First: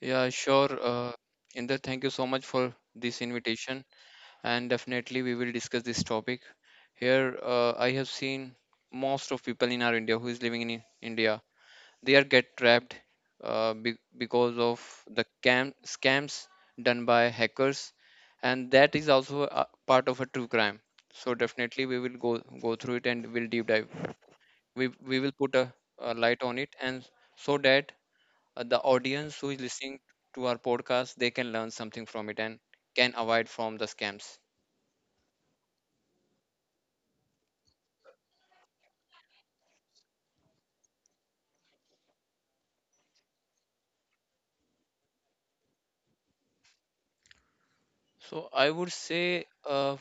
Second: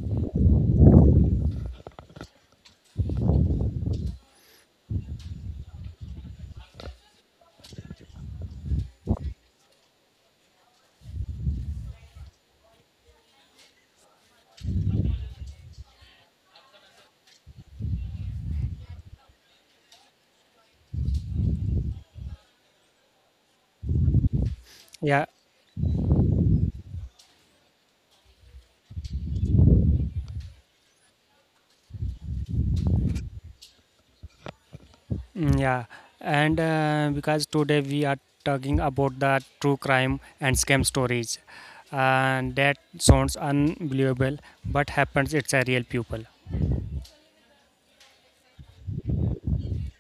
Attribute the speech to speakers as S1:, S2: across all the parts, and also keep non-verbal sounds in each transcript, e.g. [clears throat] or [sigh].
S1: Yeah, sure. Inder, thank you so much for this invitation. And definitely, we will discuss this topic. Here, I have seen most of people in our India who is living in India, they are get trapped because of the scams done by hackers, and that is also a part of a true crime. So definitely, we will go through it and we'll deep dive. We
S2: Yeah.
S1: will put a light on it, and so that the audience who is listening to our podcast they can learn something from it and can avoid from the scams.
S2: Mm, yeah, and because today we are talking about the true crime and scam stories, and that sounds unbelievable, but happens. It's a real people.
S1: So I would say,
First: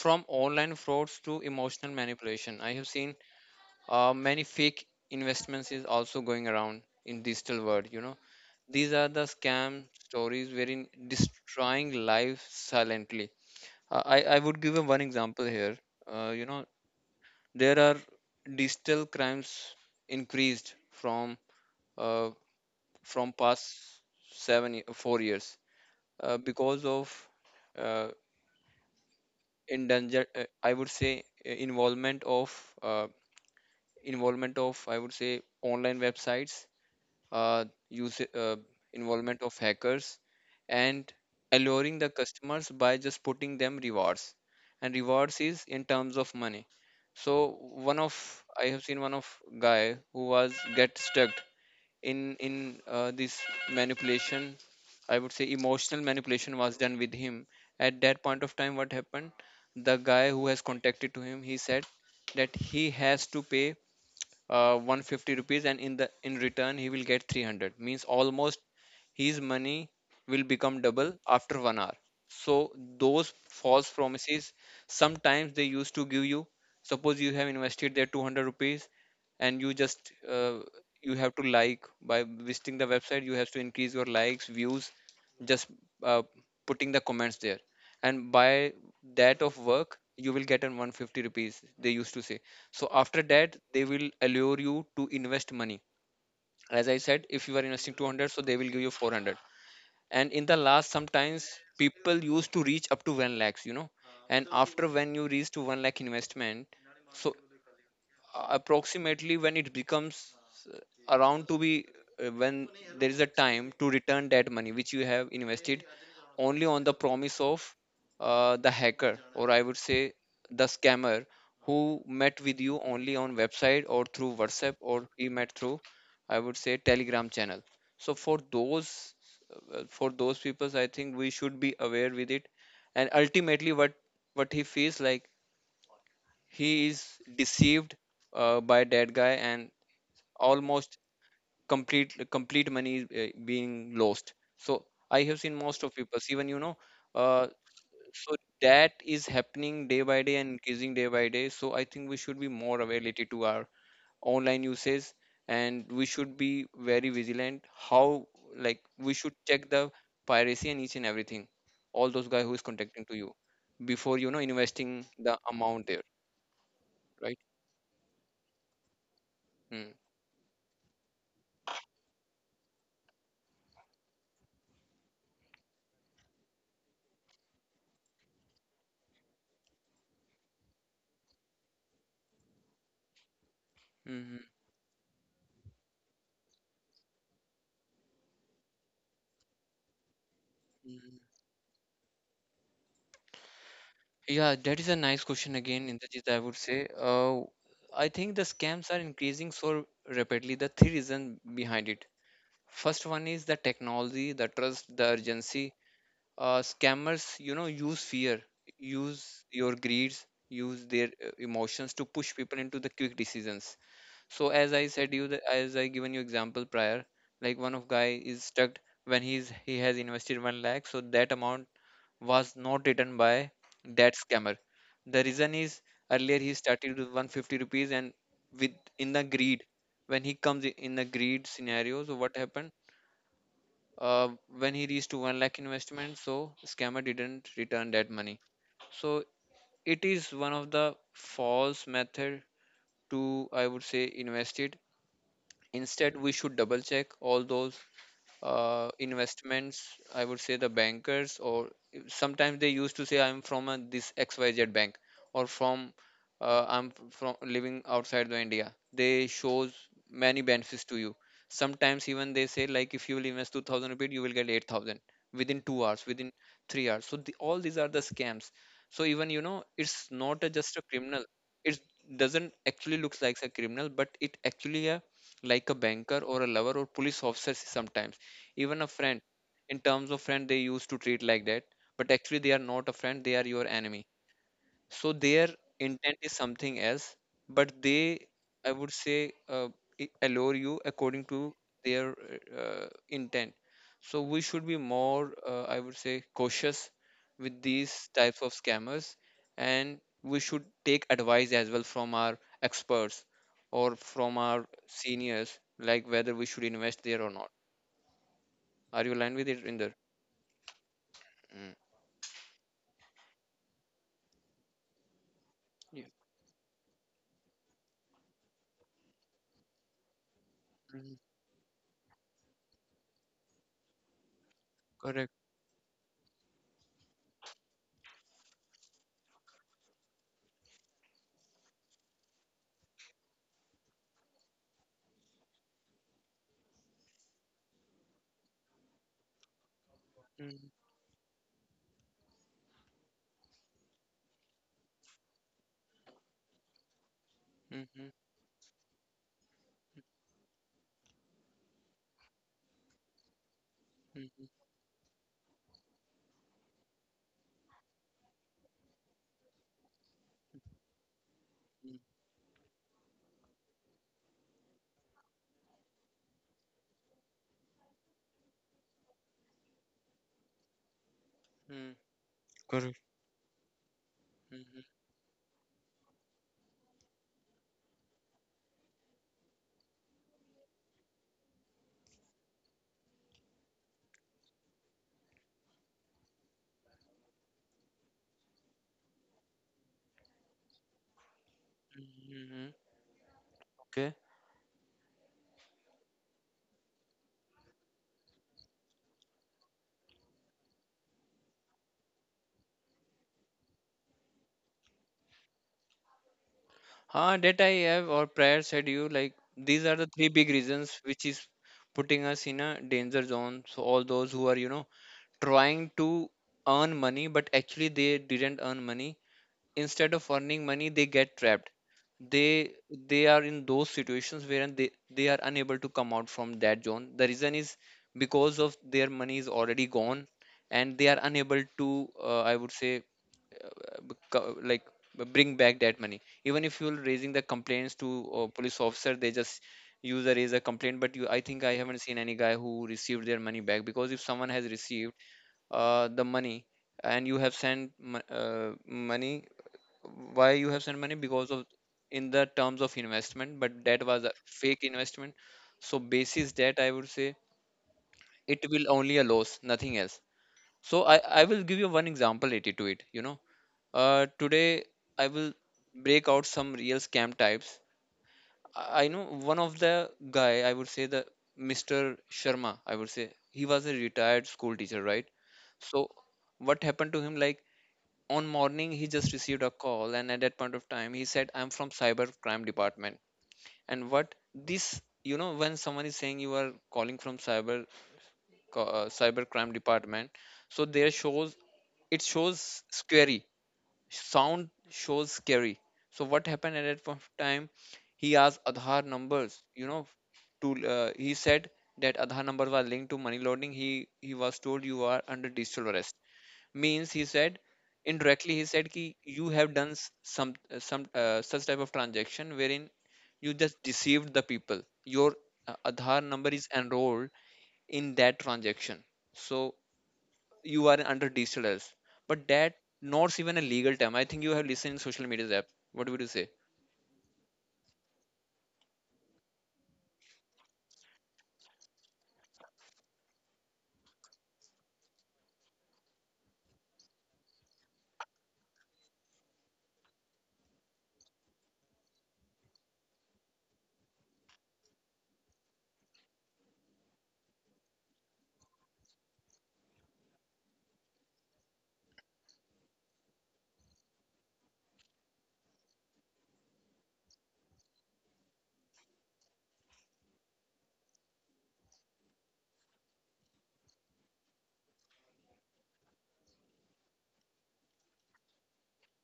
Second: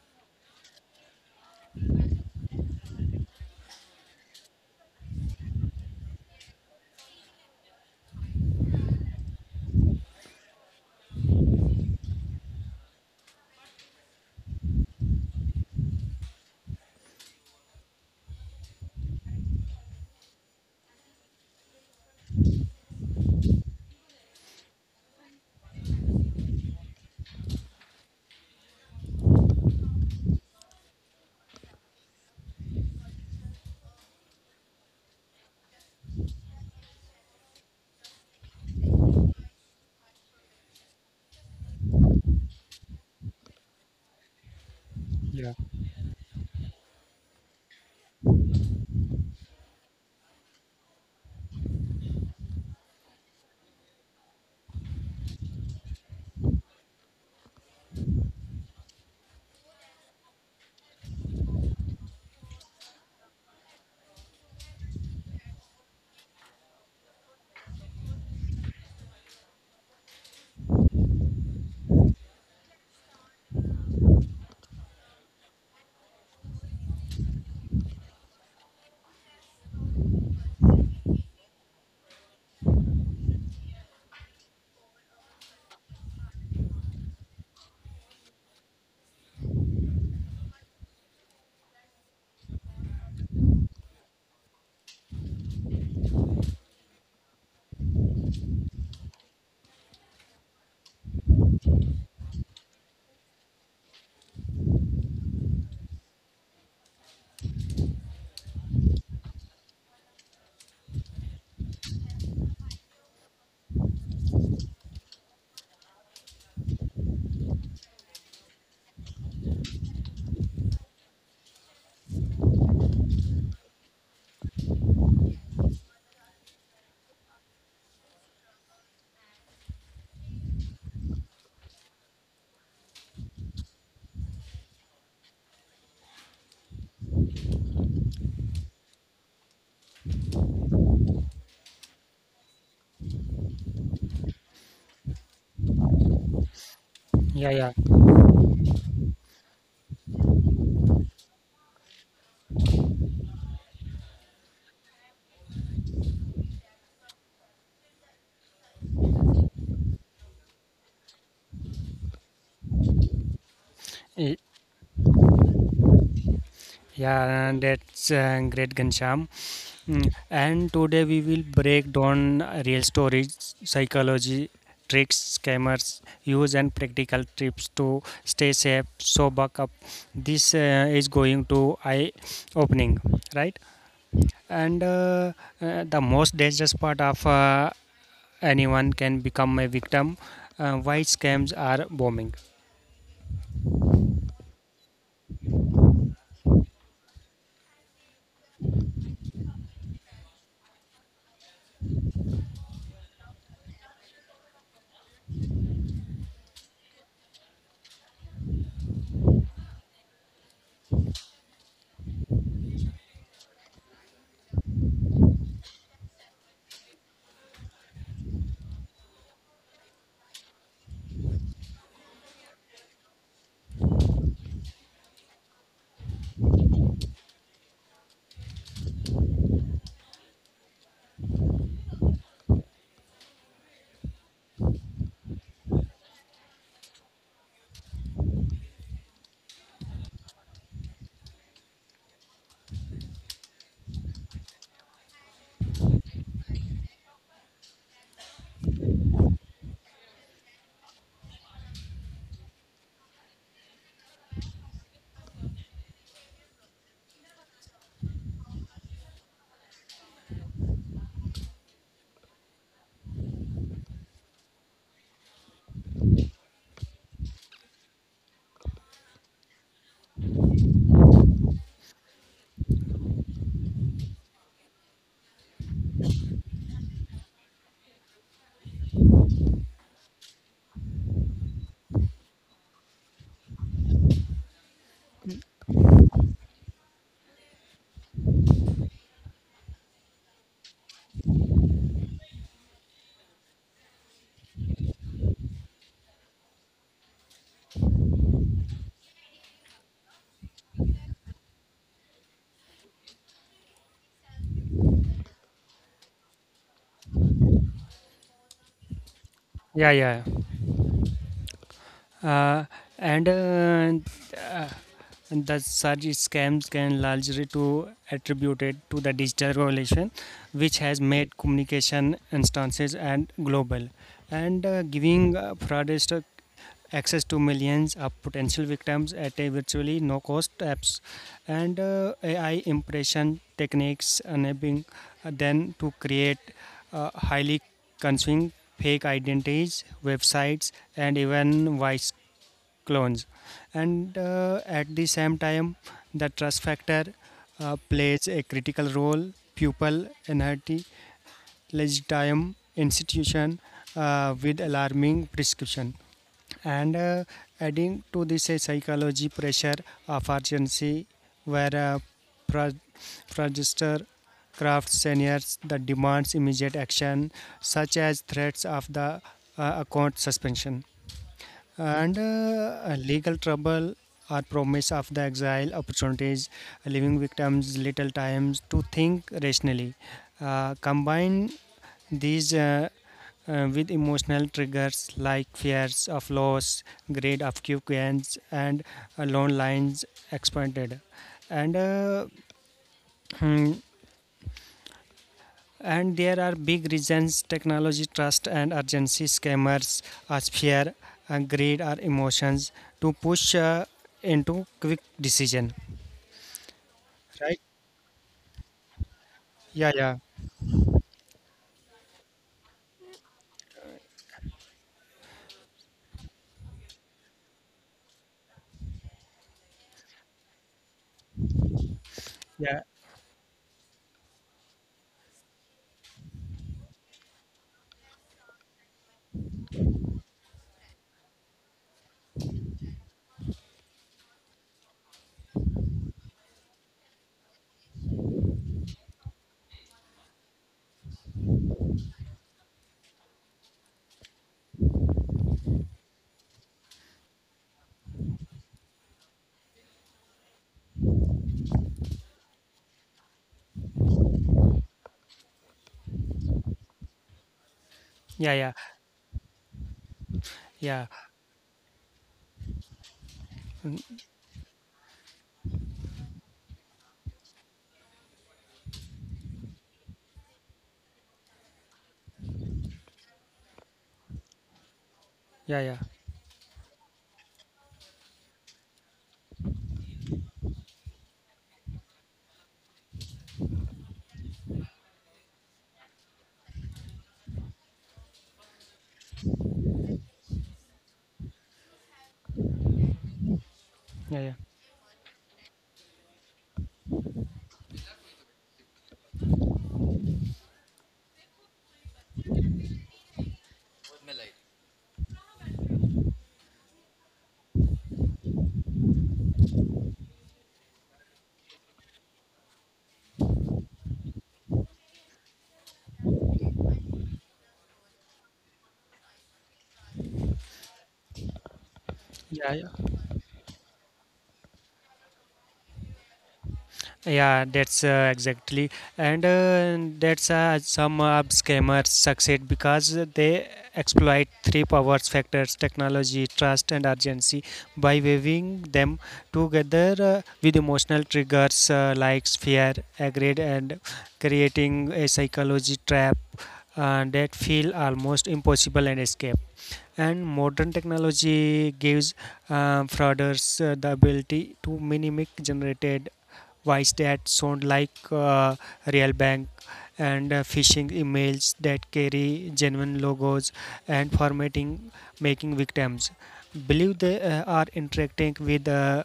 S1: from online frauds to emotional manipulation I have seen many fake investments is also going around in digital world, you know, these are the scam stories wherein destroying life silently. I would give you one example here. You know there are digital crimes increased from uh, from past 4 years because of uh, endanger, I would say, involvement of uh, involvement of I would say online websites, use involvement of hackers, and alluring the customers by just putting them rewards, and rewards
S2: Yeah,
S1: is in terms of money. So one of I have seen one of guy who was get stuck in this manipulation, I would say emotional manipulation was done with him. At that point of time what happened, the guy who has contacted to him he said that he has to pay 150 rupees and in the in return he will get 300, means almost his money will become double after 1 hour. So those false promises, sometimes they used to give you, suppose you have invested there 200 rupees and you just you have to like by visiting the website you have to increase your likes views, just uh, putting the comments there, and by that of work you will get an 150 rupees they used to say. So after that they will allure you to invest money. As I said, if you are investing 200 so they will give you 400, and in the last sometimes people used to reach up to 1 lakhs, you know, and after when you reach to 1 lakh investment, so approximately when it becomes uh, around to be, when there is a time to return that money which you have invested only on the promise of the hacker or I would say the scammer who met with you only on website or through WhatsApp or he met through I would say Telegram channel. So for those, for those people I think we should be aware with it. And ultimately what he feels like, he is deceived by that guy, and almost complete money is being lost. So I have seen most of people, even you know,
S2: yeah,
S1: uh,
S2: yeah.
S1: so that is happening day by day and increasing day by day. So I think we should be more aware related to our online usage and we should be very vigilant, how, like we should check the piracy and each and everything, all those guy who is contacting to you before, you
S2: Y-
S1: know, investing the amount there, right?
S2: Yeah, that's great, Gansham. Mm. And today we will break down real stories, psychology, tricks, scammers, use, and practical tips to stay safe. So, buck up. This is going to eye opening, right?
S1: Mm.
S2: And the most dangerous part of anyone can become a victim. Why
S1: Mm.
S2: scams are bombing?
S1: Yeah, that is a nice question again, Indrajit, I would say. I think the scams are increasing so rapidly. The three reasons behind it. First one is the technology, the trust, the urgency. Scammers, you know, use fear, use your greeds, use their emotions to push people into the quick decisions. So as I said you, the, as I given you example prior, like one of guy is stuck when he has invested one lakh, so that amount was not written by that scammer. The reason is, earlier he started with 150 rupees and with in the greed. When he comes in the greed scenario, so what happened? Uh, when he reached to 1 lakh investment, so scammer didn't return that money. So it is one of the false method to, I would say, invest it. Instead, we should double check all those investments. I would say the bankers, or sometimes they used to say I'm from this XYZ bank, or from I'm from living outside the India, they shows many benefits to you. Sometimes even they say like if you will invest 2000 rupees you will get 8000 within 2 hours, within 3 hours. So all these are the scams. So even you know it's not just a criminal, it doesn't actually looks like a criminal, but it actually a like a banker or a lover or police officer, sometimes even a friend. In terms of friend they used to treat like that, but actually they are not a friend, they are your enemy. So their intent is something else, but they, I would say, allure you according to their intent. So we should be more I would say cautious with these types of scammers, and we should take advice as well from our experts or from our seniors, like whether we should invest there or not. Are you aligned with it,
S2: Yeah,
S1: Rinder?
S2: yeah.
S1: Mm.
S2: Uh, and uh, uh, And the such
S1: Yeah.
S2: scams can largely to attributed to the digital revolution, which has
S1: Mm.
S2: made communication instances and global, and giving
S1: Correct.
S2: fraudsters access to millions of potential victims at a virtually no cost apps, and AI impression techniques enabling them to create highly consuming fake identities,
S1: Mm.
S2: websites, and even voice clones, and at the same time the trust factor
S1: Mm-hmm.
S2: plays a critical role pupil enhance legitimate institution
S1: Mm-hmm.
S2: with alarming prescription, and adding to this a psychology pressure of urgency where pro- crafts seniors that demands immediate action such as threats of the account suspension
S1: Mm.
S2: and
S1: Correct.
S2: legal trouble or
S1: Mhm,
S2: promise of the exile opportunities, leaving victims little time to think rationally. Combine these with emotional triggers like fears of loss, greed of quick gains, and loan lines expanded. And
S1: mhm.
S2: [clears throat]
S1: Okay.
S2: And there are big reasons: technology, trust, and urgency. Scammers are fear, and greed, or emotions to push into quick decision.
S1: Huh,
S2: Right?
S1: that I have or prior said you, like these
S2: Yeah,
S1: are the
S2: yeah,
S1: three big reasons which is putting us in a danger zone. So all those who are, you know, trying to earn money, but actually they didn't earn money, instead of earning money they get trapped. they
S2: yeah,
S1: they are in those situations wherein they are unable to come out from that zone. The reason is because of their money is already gone, and they are unable to, I would say, like bring back that money. Even if you're raising the complaints to police officer, they just use a raise a complaint, but you, I think, I haven't seen any guy who received their money back. Because if someone has received the money and you have sent money, why you have sent money, because of in the terms of investment, but that was a fake investment. So basis that, I would say
S2: yeah,
S1: it
S2: yeah,
S1: will only a loss, nothing else. So
S2: yeah,
S1: I will give you one example related to it, you know. Today I will break out some real scam types. I know one of the guy, I would say the Mr. Sharma, I would say, he was a retired school teacher, right?
S2: yeah, yeah, yeah,
S1: So what happened to him, like, on morning he just received a call, and at that point of time he said I'm from cyber crime department. And what, this you know, when someone is saying you are calling from cyber cyber crime department, so there shows, it shows scary,
S2: yeah,
S1: sound shows scary. So what happened at that point of time, he asked Aadhaar numbers, you know, to he said that Aadhaar numbers were linked to money laundering. He was told you are under digital arrest, means he said indirectly he said ki you have done some such type of transaction wherein you just deceived the people, your aadhaar number is enrolled in that transaction, so you are under digital arrest. But
S2: yeah,
S1: that
S2: yeah.
S1: not even a legal term, I think, you have listened in social media app, what would you say?
S2: Yeah, that's exactly, and that's some scammers succeed because they exploit three powers factors: technology, trust, and urgency, by weaving them together with emotional triggers like fear, aggression, and creating a psychology trap that feel almost impossible and escape. And modern technology gives frauders the ability to mimic generated voice that sound like real bank and phishing emails that carry genuine logos and formatting, making victims believe they are interacting with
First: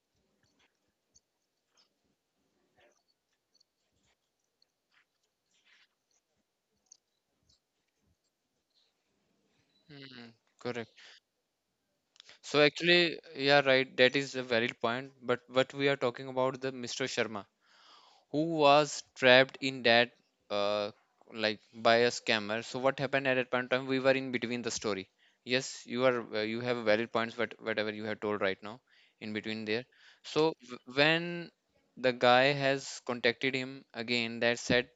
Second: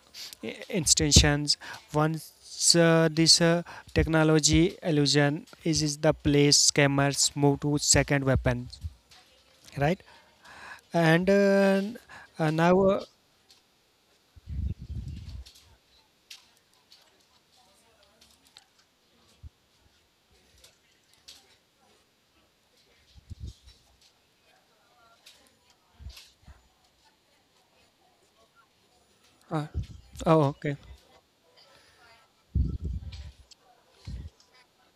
S2: institutions. Once this technology illusion is the place scammers move to second weapon, right?
S1: Hmm, correct.
S2: And
S1: So
S2: now,
S1: actually, yeah, right. That is a valid point. But what we are talking about the Mr. Sharma. Who was trapped in that uh, like by a scammer. So what happened at that point of time, we were in between the story. Yes, you are you have valid points, but whatever you have told right now in between
S2: uh,
S1: there.
S2: oh,
S1: So
S2: okay.
S1: when the guy has contacted him again that said,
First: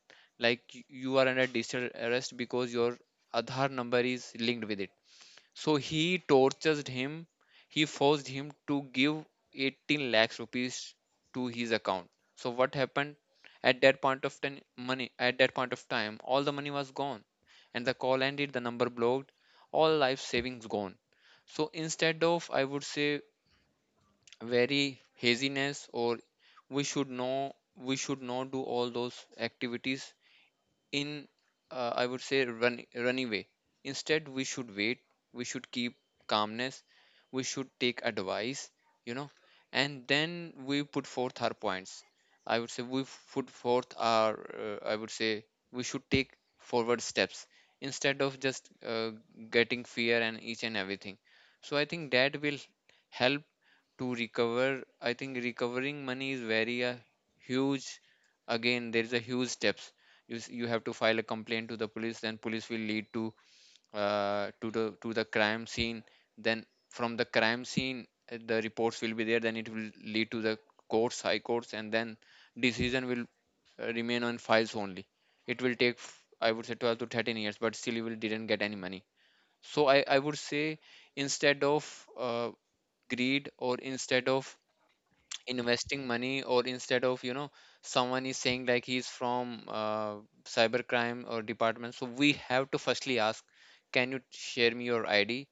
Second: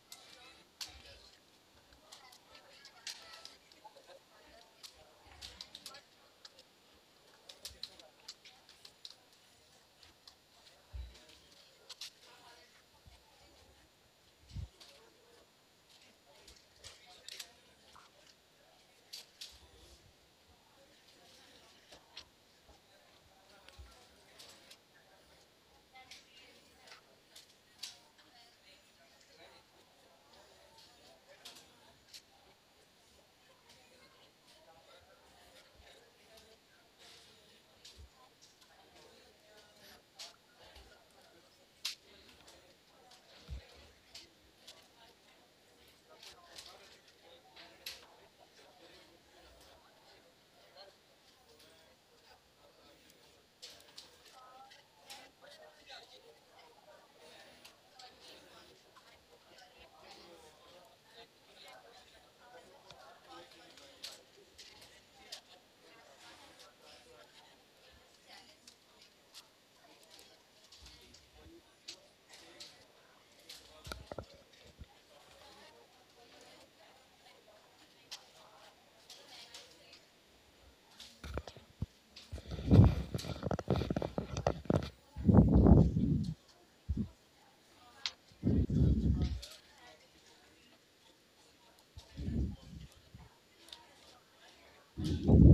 S1: like you are under digital arrest because your Aadhaar number is linked with it, so he tortured him. He forced him to give 18 lakhs rupees to his account. So what happened at that point of time, money at that point of time, all the money was gone, and the call ended. The number blocked. All life savings gone. So instead of, I would say, very haziness, or we should know we should not do all those activities in, I would say, run, run away. Instead we should wait, we should keep calmness, we should take advice, you know and then we put forth our points. I would say we put forth our I would say, we should take forward steps, instead of just getting fear and each and everything. So I think that will help to recover. I think recovering money is very huge. Again there is a huge steps, you have to file a complaint to the police, then police will lead to the crime scene, then from the crime scene the reports will be there, then it will lead to the courts, high courts, and then decision will remain on files only. It will take I would say 12 to 13 years, but still you will didn't get any money. So I would say, instead of uh, greed, or instead of investing money, or instead of someone is saying like he's from cybercrime or department, so we have to firstly ask, can you share me your id,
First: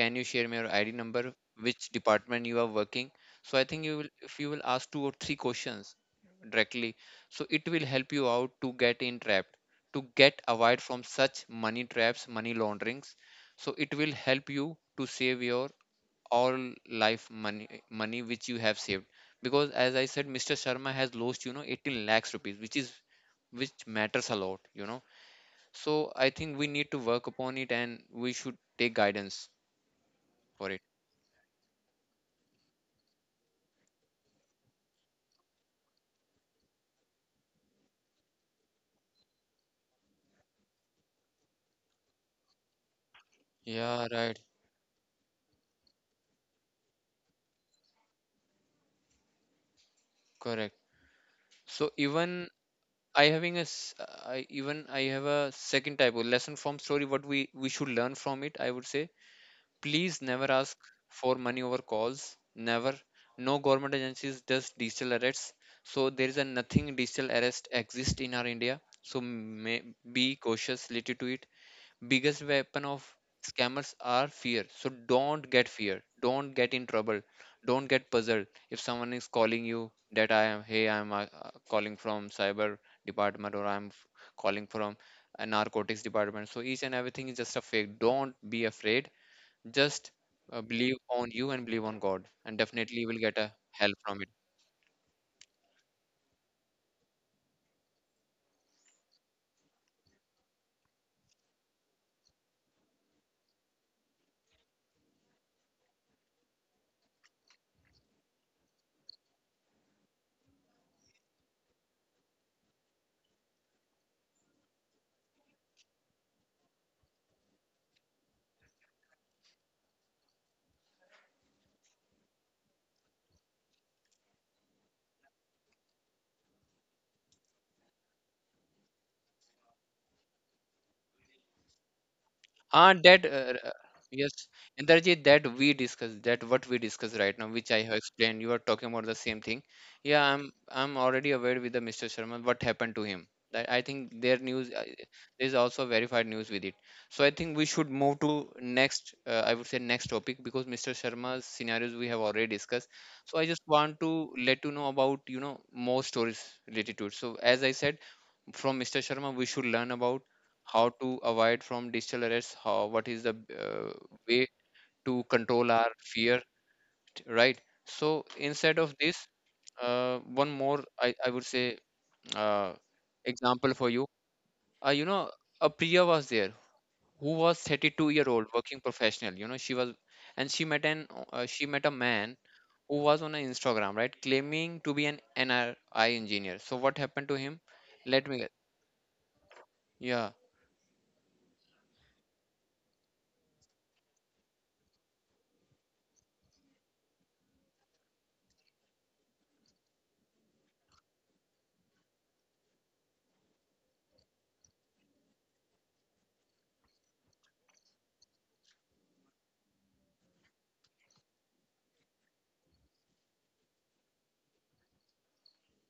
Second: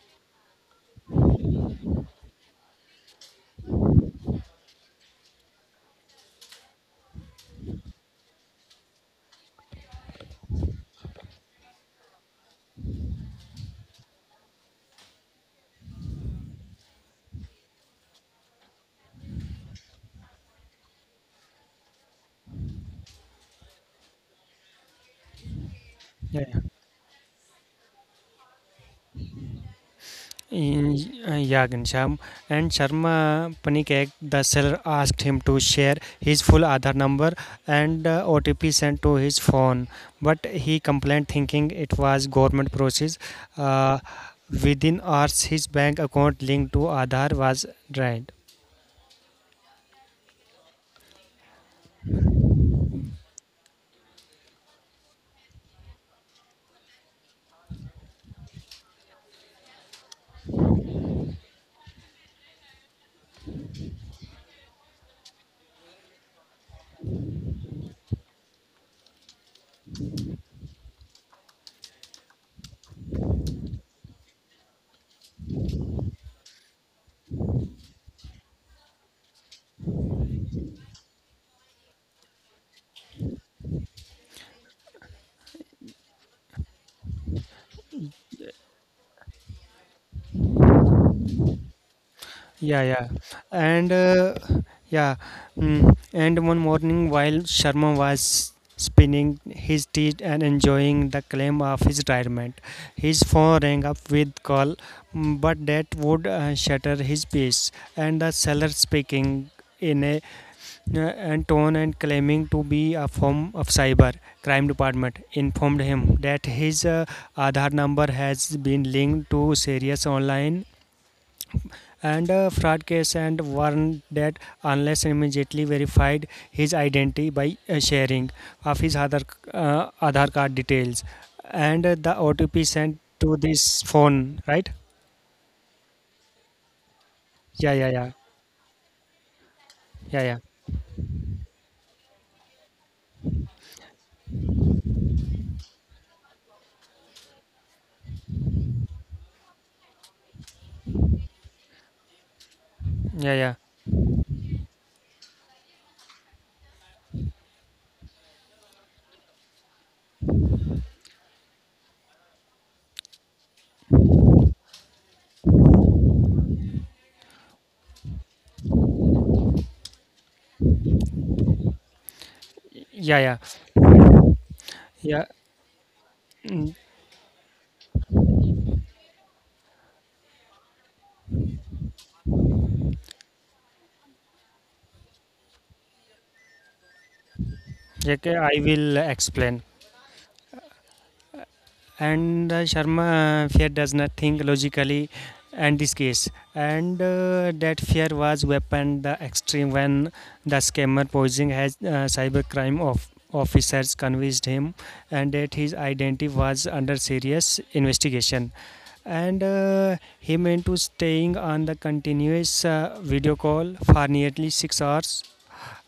S1: can you share me your id number, which department you are working. So I think you will if you will ask two or three questions directly, so it will help you out to get in entrapped, to get avoid from such money traps, money launderings. So it will help you to save your all life money which you have saved. Because as I said, Mr. Sharma has lost 18 lakhs rupees, which matters a lot. So I
S2: Yeah,
S1: think
S2: yeah.
S1: we need to work upon it, and we should take guidance for it.
S2: In, yeah, Ghanshyam. And Sharma Panikek, the seller asked him to share his full Aadhaar number and OTP sent to his phone. But he complained thinking it was government process. Uh,
S1: Yeah, right.
S2: Within hours, his bank account linked to Aadhaar was drained.
S1: Correct. So even I having a s- I even I have a second type of lesson from story what we should learn from it, I would say. Please never ask for money over calls. Never. No government agencies does digital arrests. So there is a nothing digital arrest exists in our India. So may be cautious related to it. Biggest weapon of scammers are fear. So don't get fear. Don't get in trouble. Don't get puzzled if someone is calling you that I am calling from cyber department, or I am calling from a narcotics department. So each and everything is just a fake. Don't be afraid, just believe on you and believe on God, and
S2: Yeah,
S1: definitely you
S2: yeah,
S1: will get a
S2: and
S1: help from it.
S2: yeah, and one morning while Sharma was spinning his teeth and enjoying the claim of his retirement, his phone rang up with call, but that would shatter his peace. And the seller speaking in a and tone and claiming to be a form of cyber crime department informed him that his Aadhaar number has been linked to serious online and a fraud case and warned that unless immediately verified his identity by sharing of his other Aadhaar card details and the OTP
S1: Ah,
S2: sent
S1: that
S2: to this
S1: yes,
S2: phone, right?
S1: Indrajit, that we discuss, that what we discuss right now, which
S2: Yeah,
S1: I
S2: yeah,
S1: have
S2: yeah,
S1: explained. You are talking about the same thing. Yeah,
S2: yeah, yeah,
S1: I'm already aware with the Mr. Sharma what happened to him. That I think their news is also verified news with it. So I think we should move to next. I would say next topic, because Mr. Sharma's scenarios we have already discussed.
S2: yeah, yeah,
S1: So I
S2: yeah,
S1: just want to let you know about more stories related to it. So as I said, from Mr. Sharma, we should learn about how to avoid from digital arrests, how, what is the way to control our fear, right? So instead of this, one more I would say uh,
S2: yeah, yeah,
S1: example for you. Uh, you
S2: yeah.
S1: know, a Priya was there who was 32-year-old working professional. You know, she was and She met a man who was on an Instagram, right, claiming to be an NRI engineer. So what happened to him? Let
S2: Okay,
S1: me guess.
S2: I will explain.
S1: Yeah.
S2: And Sharma fear does not think logically in this case, and that fear was weaponed the extreme when the scammer posing as cybercrime of officers convinced him and that his identity was under serious investigation, and he meant to staying on the continuous video call for nearly 6 hours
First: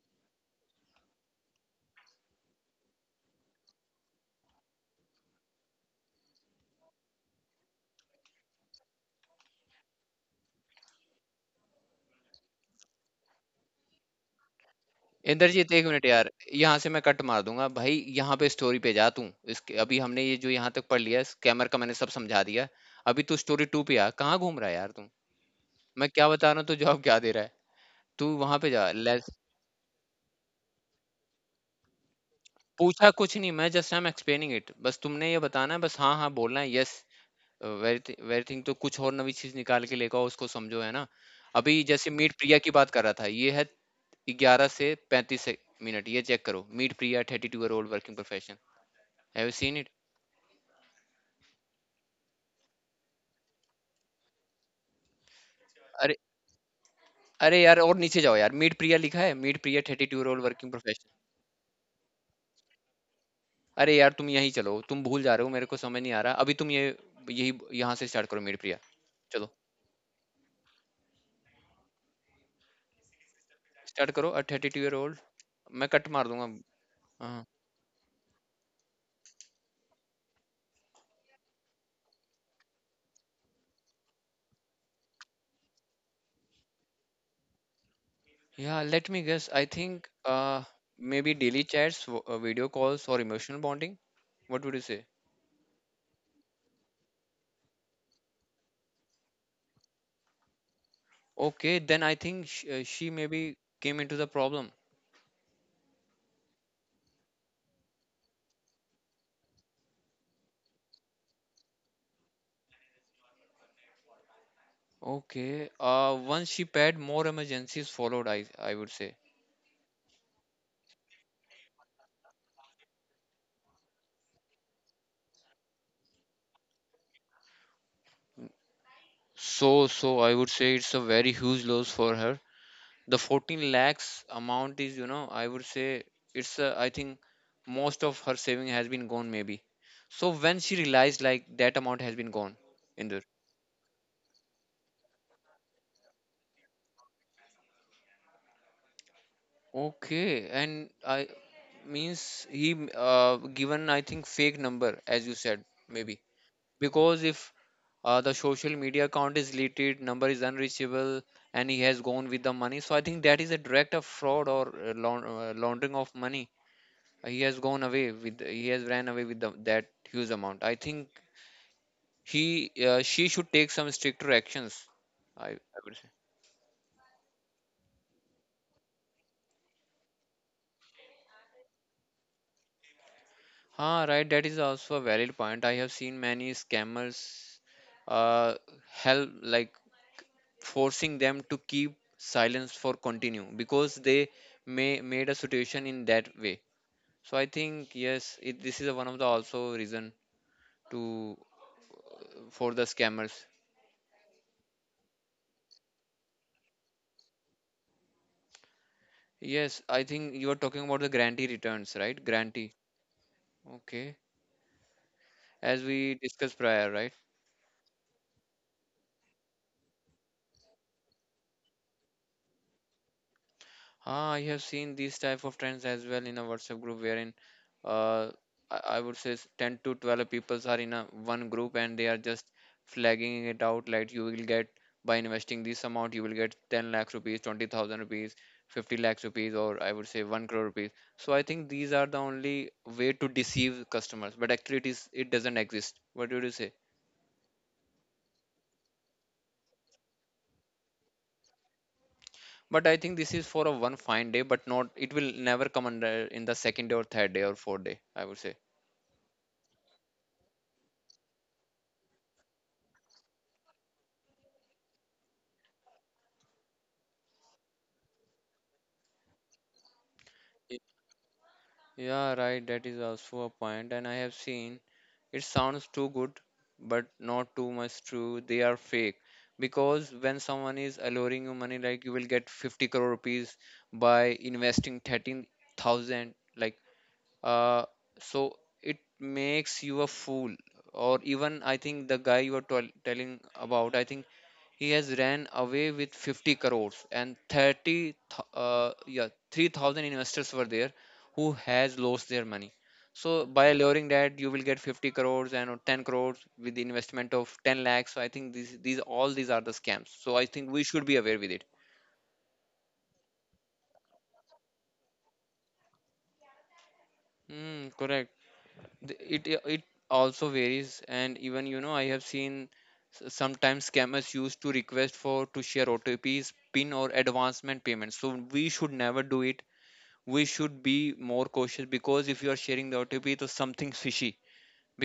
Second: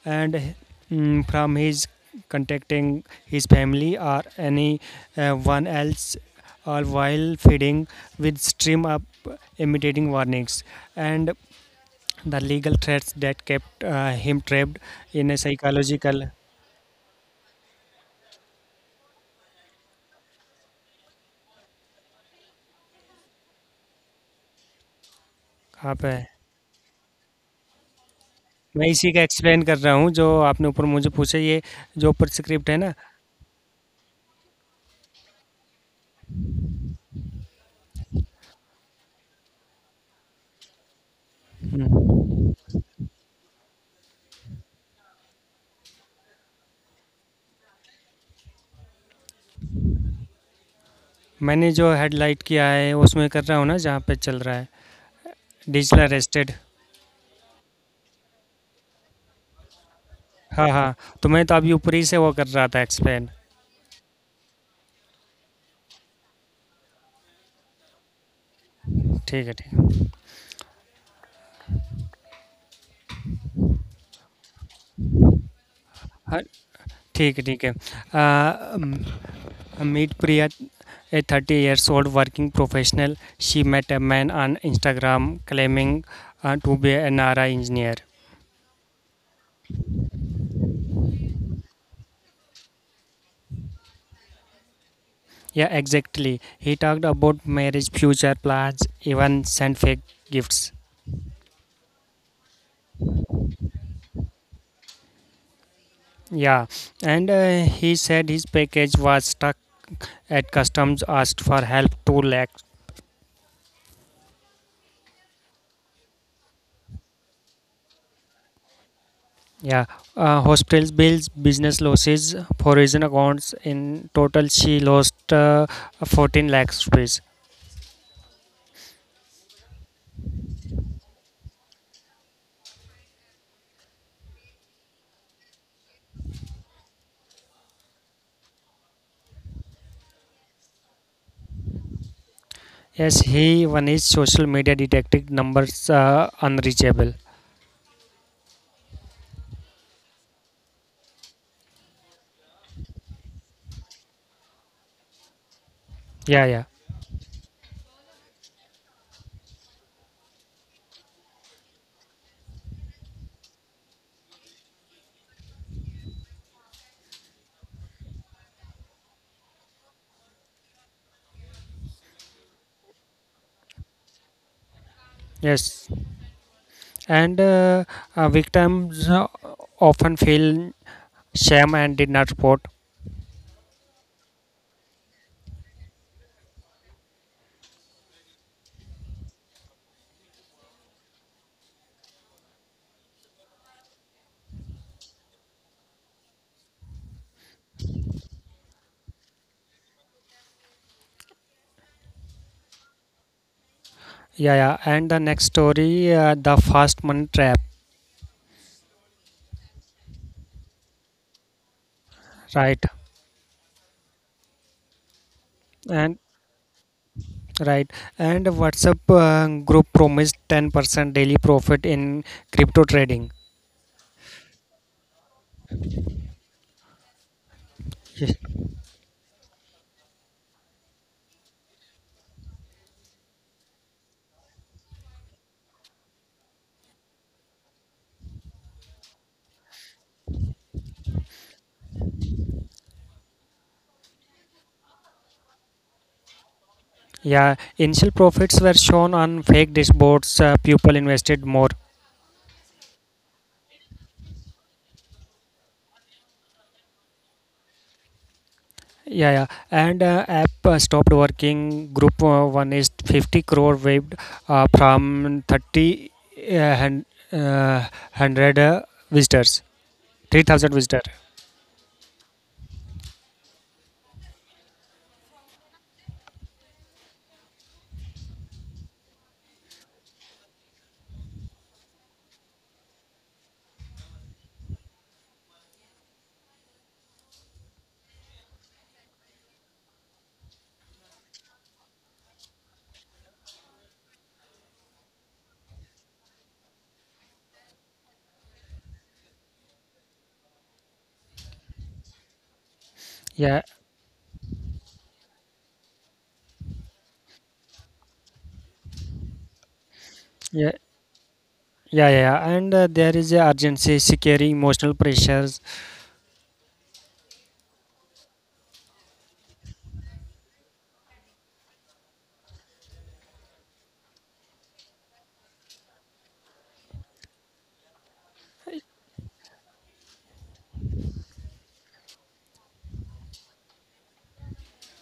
S2: and from his contacting his family or any one else or while feeding with stream up imitating warnings and the legal threats that kept him trapped in a
S1: Indrajit 1 minute
S2: psychological
S1: यार, यहाँ से मैं cut मार दूँगा भाई, यहाँ पे story पे जा तू, इसके अभी हमने ये जो यहाँ तक पढ़ लिया है, स्कैमर का मैंने सब समझा दिया, अभी तू स्टोरी 2 पे आ, कहाँ घूम रहा है यार तू?
S2: कहाँ पे
S1: मैं
S2: है?
S1: क्या बता रहा हूँ, तू जवाब क्या दे रहा है? तू वहाँ पे
S2: मैं
S1: जा,
S2: इसी का
S1: लेट्स
S2: एक्सप्लेन कर रहा हूँ जो आपने ऊपर मुझे पूछा ये जो ऊपर स्क्रिप्ट है ना
S1: पूछा कुछ नहीं, मैं just I am explaining it, बस तुमने ये बताना है, बस हाँ, हाँ बोलना है, यस वेरी थिंग तो कुछ और नई चीज़ निकाल के लेकर आओ, उसको समझो, है ना? अभी जैसे मीट प्रिया की बात कर रहा था, ये है 11 से 35 से मिनट, ये चेक करो, meet Priya, 32 year old working profession, have you seen it?
S2: मैंने जो हेडलाइट किया है उसमें कर रहा हूँ ना जहाँ पे चल रहा है डिजिटल
S1: अरे,
S2: अरेस्टेड
S1: अरे यार और नीचे जाओ यार, मीट प्रिया लिखा है, meet Priya thirty two role
S2: हाँ
S1: वर्किंग
S2: हाँ
S1: प्रोफेशनल।
S2: तो मैं तो अभी ऊपर ही से वो कर रहा था एक्सप्लेन
S1: अरे यार तुम यहीं चलो, तुम भूल जा रहे हो, मेरे को समझ नहीं आ रहा अभी, तुम ये यही यहाँ से स्टार्ट करो, मीट प्रिया, चलो
S2: ठीक है
S1: स्टार्ट करो a thirty two year old, मैं कट मार
S2: हाँ,
S1: दूंगा। हाँ।
S2: ठीक है, ठीक है। Uh, um, Meet Priya, a 30-years-old working professional. She met a man on Instagram claiming to be an RI engineer.
S1: Yeah, let me guess, I think maybe daily chats, video calls और emotional bonding. What would you say?
S2: Yeah, exactly. He talked about marriage, future plans, even sent fake gifts.
S1: Okay, then I think she maybe came into the problem.
S2: Yeah, and he said his package was stuck at customs, asked for help 2 lakh.
S1: Okay. Once she paired, more emergencies followed, I would say.
S2: Yeah. Hospitals bills, business losses, foreign accounts. In total, she lost 14 lakhs rupees.
S1: So I would say it's a very huge loss for her. The 14 lakhs amount is, I would say it's I think most of her saving has been gone maybe. So when she realized like that amount has been gone in
S2: Yes,
S1: there.
S2: he one is social media detected numbers unreachable.
S1: Okay. And I means he given, I think, fake number as you said maybe.
S2: Yeah, yeah,
S1: Because if the social media account is deleted, number is unreachable, and he has gone with the money, so I think that is a direct of fraud or laundering of money. He has ran away with that huge amount, I think. He uh, she should take some stricter actions, I
S2: yes.
S1: would say.
S2: And victims often feel shame and did not report.
S1: Ah, right, that is also a valid point. I have seen many scammers uh help, like forcing them to keep silence for continue, because they may made a situation in that way. So I think, yes, this is a one of the also reason to for the scammers.
S2: Yeah, yeah. And the next story, the fast money trap.
S1: Yes, I think you are talking about the grantee returns, right? Grantee,
S2: Right,
S1: okay, as we
S2: and
S1: discussed prior, right.
S2: right, and WhatsApp group promised 10% daily profit in crypto trading.
S1: Ah, I have seen these type of trends as well in a WhatsApp group, wherein, uh, I would say, 10 to 12 peoples are in a one group, and they are just flagging it out like, you will get, by investing this amount you will get 10 lakhs rupees, 20,000 rupees, 50 lakhs rupees, or I would say 1 crore rupees. So I think these are the only way to deceive customers, but actually, it doesn't exist. What do you say?
S2: Yeah, initial profits were shown on fake dashboards. People invested more.
S1: But I think this is for a one fine day, but not, it will never come under in the second day or third day or fourth day, I would say.
S2: Yeah, yeah. And app stopped working. Group one is 50 crore waived from 30 uh, hun- 100 visitors, 3,000 visitors.
S1: Yeah, right, that is also a point, and I have seen, it sounds too good, but not too much true. They are fake, because when someone is alluring you money, like you will get 50 crore rupees by investing 13,000, like uh, so it makes you a fool. Or even, I think, the guy you are telling about, I think, he has ran away with 50 crores and 30, yeah, 3,000 investors were there who has lost their money. So
S2: Yeah,
S1: by luring that, you will get 50 crores and 10 crores with the investment of 10 lakhs. So I think these all these are the scams. So I think
S2: yeah.
S1: we should be aware with it.
S2: Yeah, yeah, yeah. And there is a urgency, security, emotional pressures.
S1: Mm, correct. It also varies, and even I have seen, sometimes scammers used to request for to share OTPs, PIN or advancement payments. So we should never do it. We should be more cautious, because if you are sharing the OTP, so something's fishy.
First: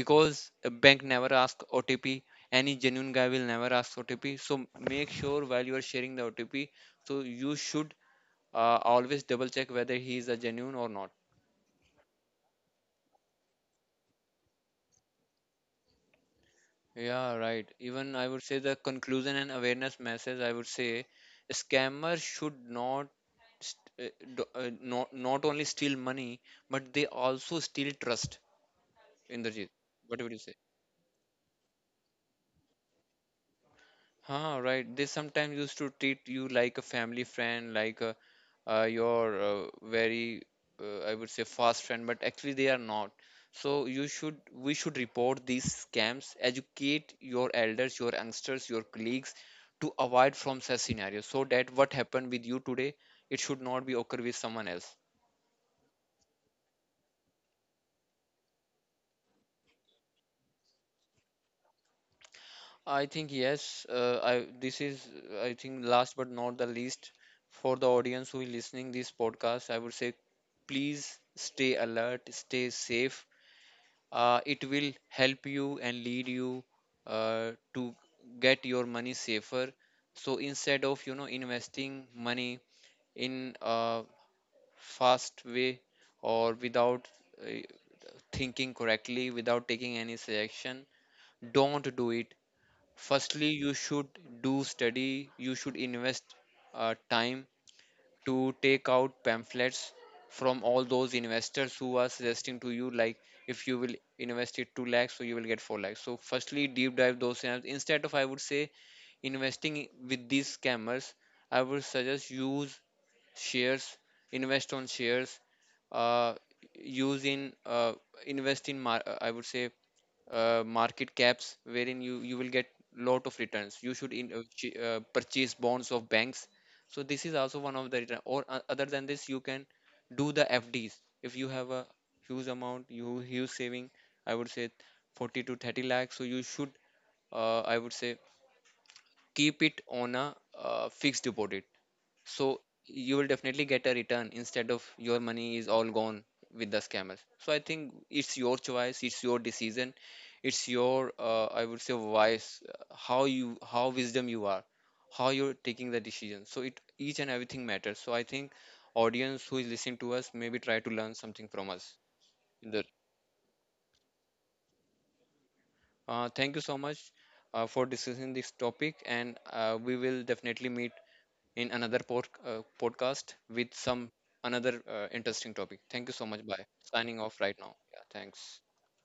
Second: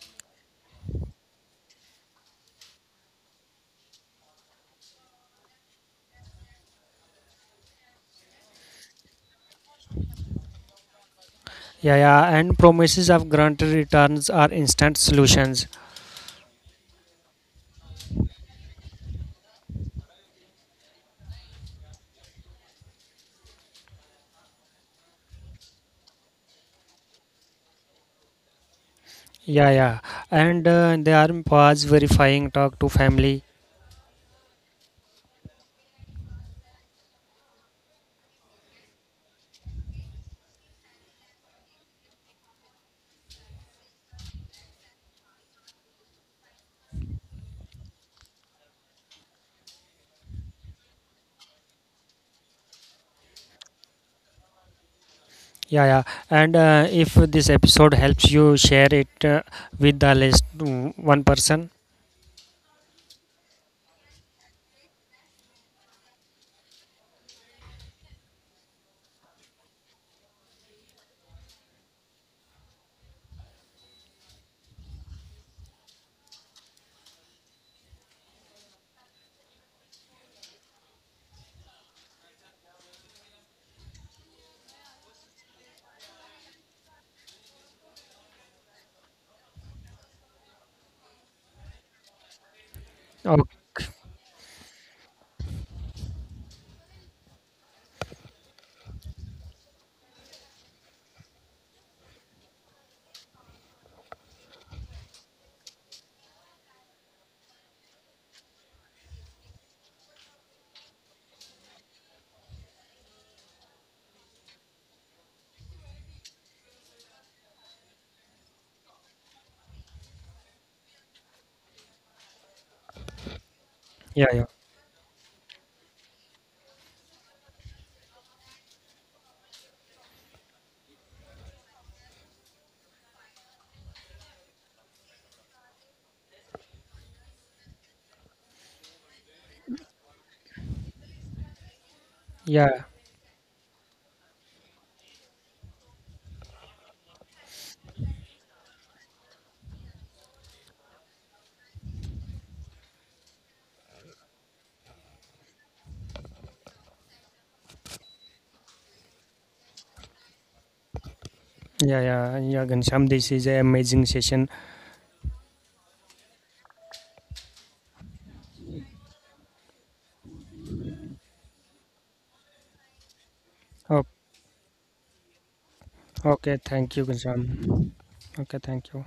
S1: Because a bank never asks OTP, any genuine guy will never ask OTP. So make sure while you are sharing the OTP, so you should always double check whether he is a genuine or not.
S2: Yeah, yeah, and promises of grant returns are instant solutions.
S1: Yeah, right. Even I would say the conclusion and awareness message. I would say a scammer should not st- do- not not only steal money, but they also steal trust. Inderjit,
S2: Yeah, yeah,
S1: what would you say?
S2: and they are pause verifying talk to family.
S1: Huh, right. They sometimes used to treat you like a family friend, like your very, I would say, fast friend, but actually they are not. So we should report these scams, educate your elders, your youngsters, your colleagues, to avoid from such scenarios, so that what happened with you today, it should not be occur with someone else.
S2: Yeah, yeah, and if this episode helps you, share it with the least one person.
S1: I think yes. I this is I think last but not the least for the audience who is listening this podcast. I would say, please stay alert, stay safe. It will help you and lead you to get your money safer. So instead of investing money in a fast way, or without uh, thinking correctly, without taking any selection, don't do it.
S2: Oh,
S1: Firstly you should do study, you should invest time to take out pamphlets from all those investors who are suggesting to you like, if you will invest it 2 lakhs, so you will get 4 lakhs, so firstly deep dive those scenarios, instead of, I would say, investing with these scammers. I would suggest, use shares, invest on shares, uh, use in invest in mar- I would say market caps, wherein you will get lot of returns. You should
S2: yeah, yeah,
S1: purchase bonds of banks, so this is also one of the return. Or other than this you can do the FDs, if you have a huge amount, you huge saving, I would say, 40 to 30 lakhs, so you should, I would say, keep it on a fixed deposit, so
S2: yeah,
S1: you will definitely get a return instead of your money is all gone with the scammers. So I think it's your choice, it's your decision, it's your I would say, wise, how wisdom you are, how you're taking the decision, so it each and everything matters, so I think audience who is listening to us maybe try to learn something from us.
S2: yeah, yeah, yeah.
S1: in
S2: Gansham, this is an amazing session.
S1: uh, thank you so much for discussing this topic, and we will definitely meet in another podcast with
S2: Oh,
S1: some another interesting topic. Thank you so much.
S2: okay,
S1: Bye.
S2: thank you,
S1: Signing off right now.
S2: Gansham.
S1: Yeah,
S2: Okay,
S1: thanks.
S2: thank you.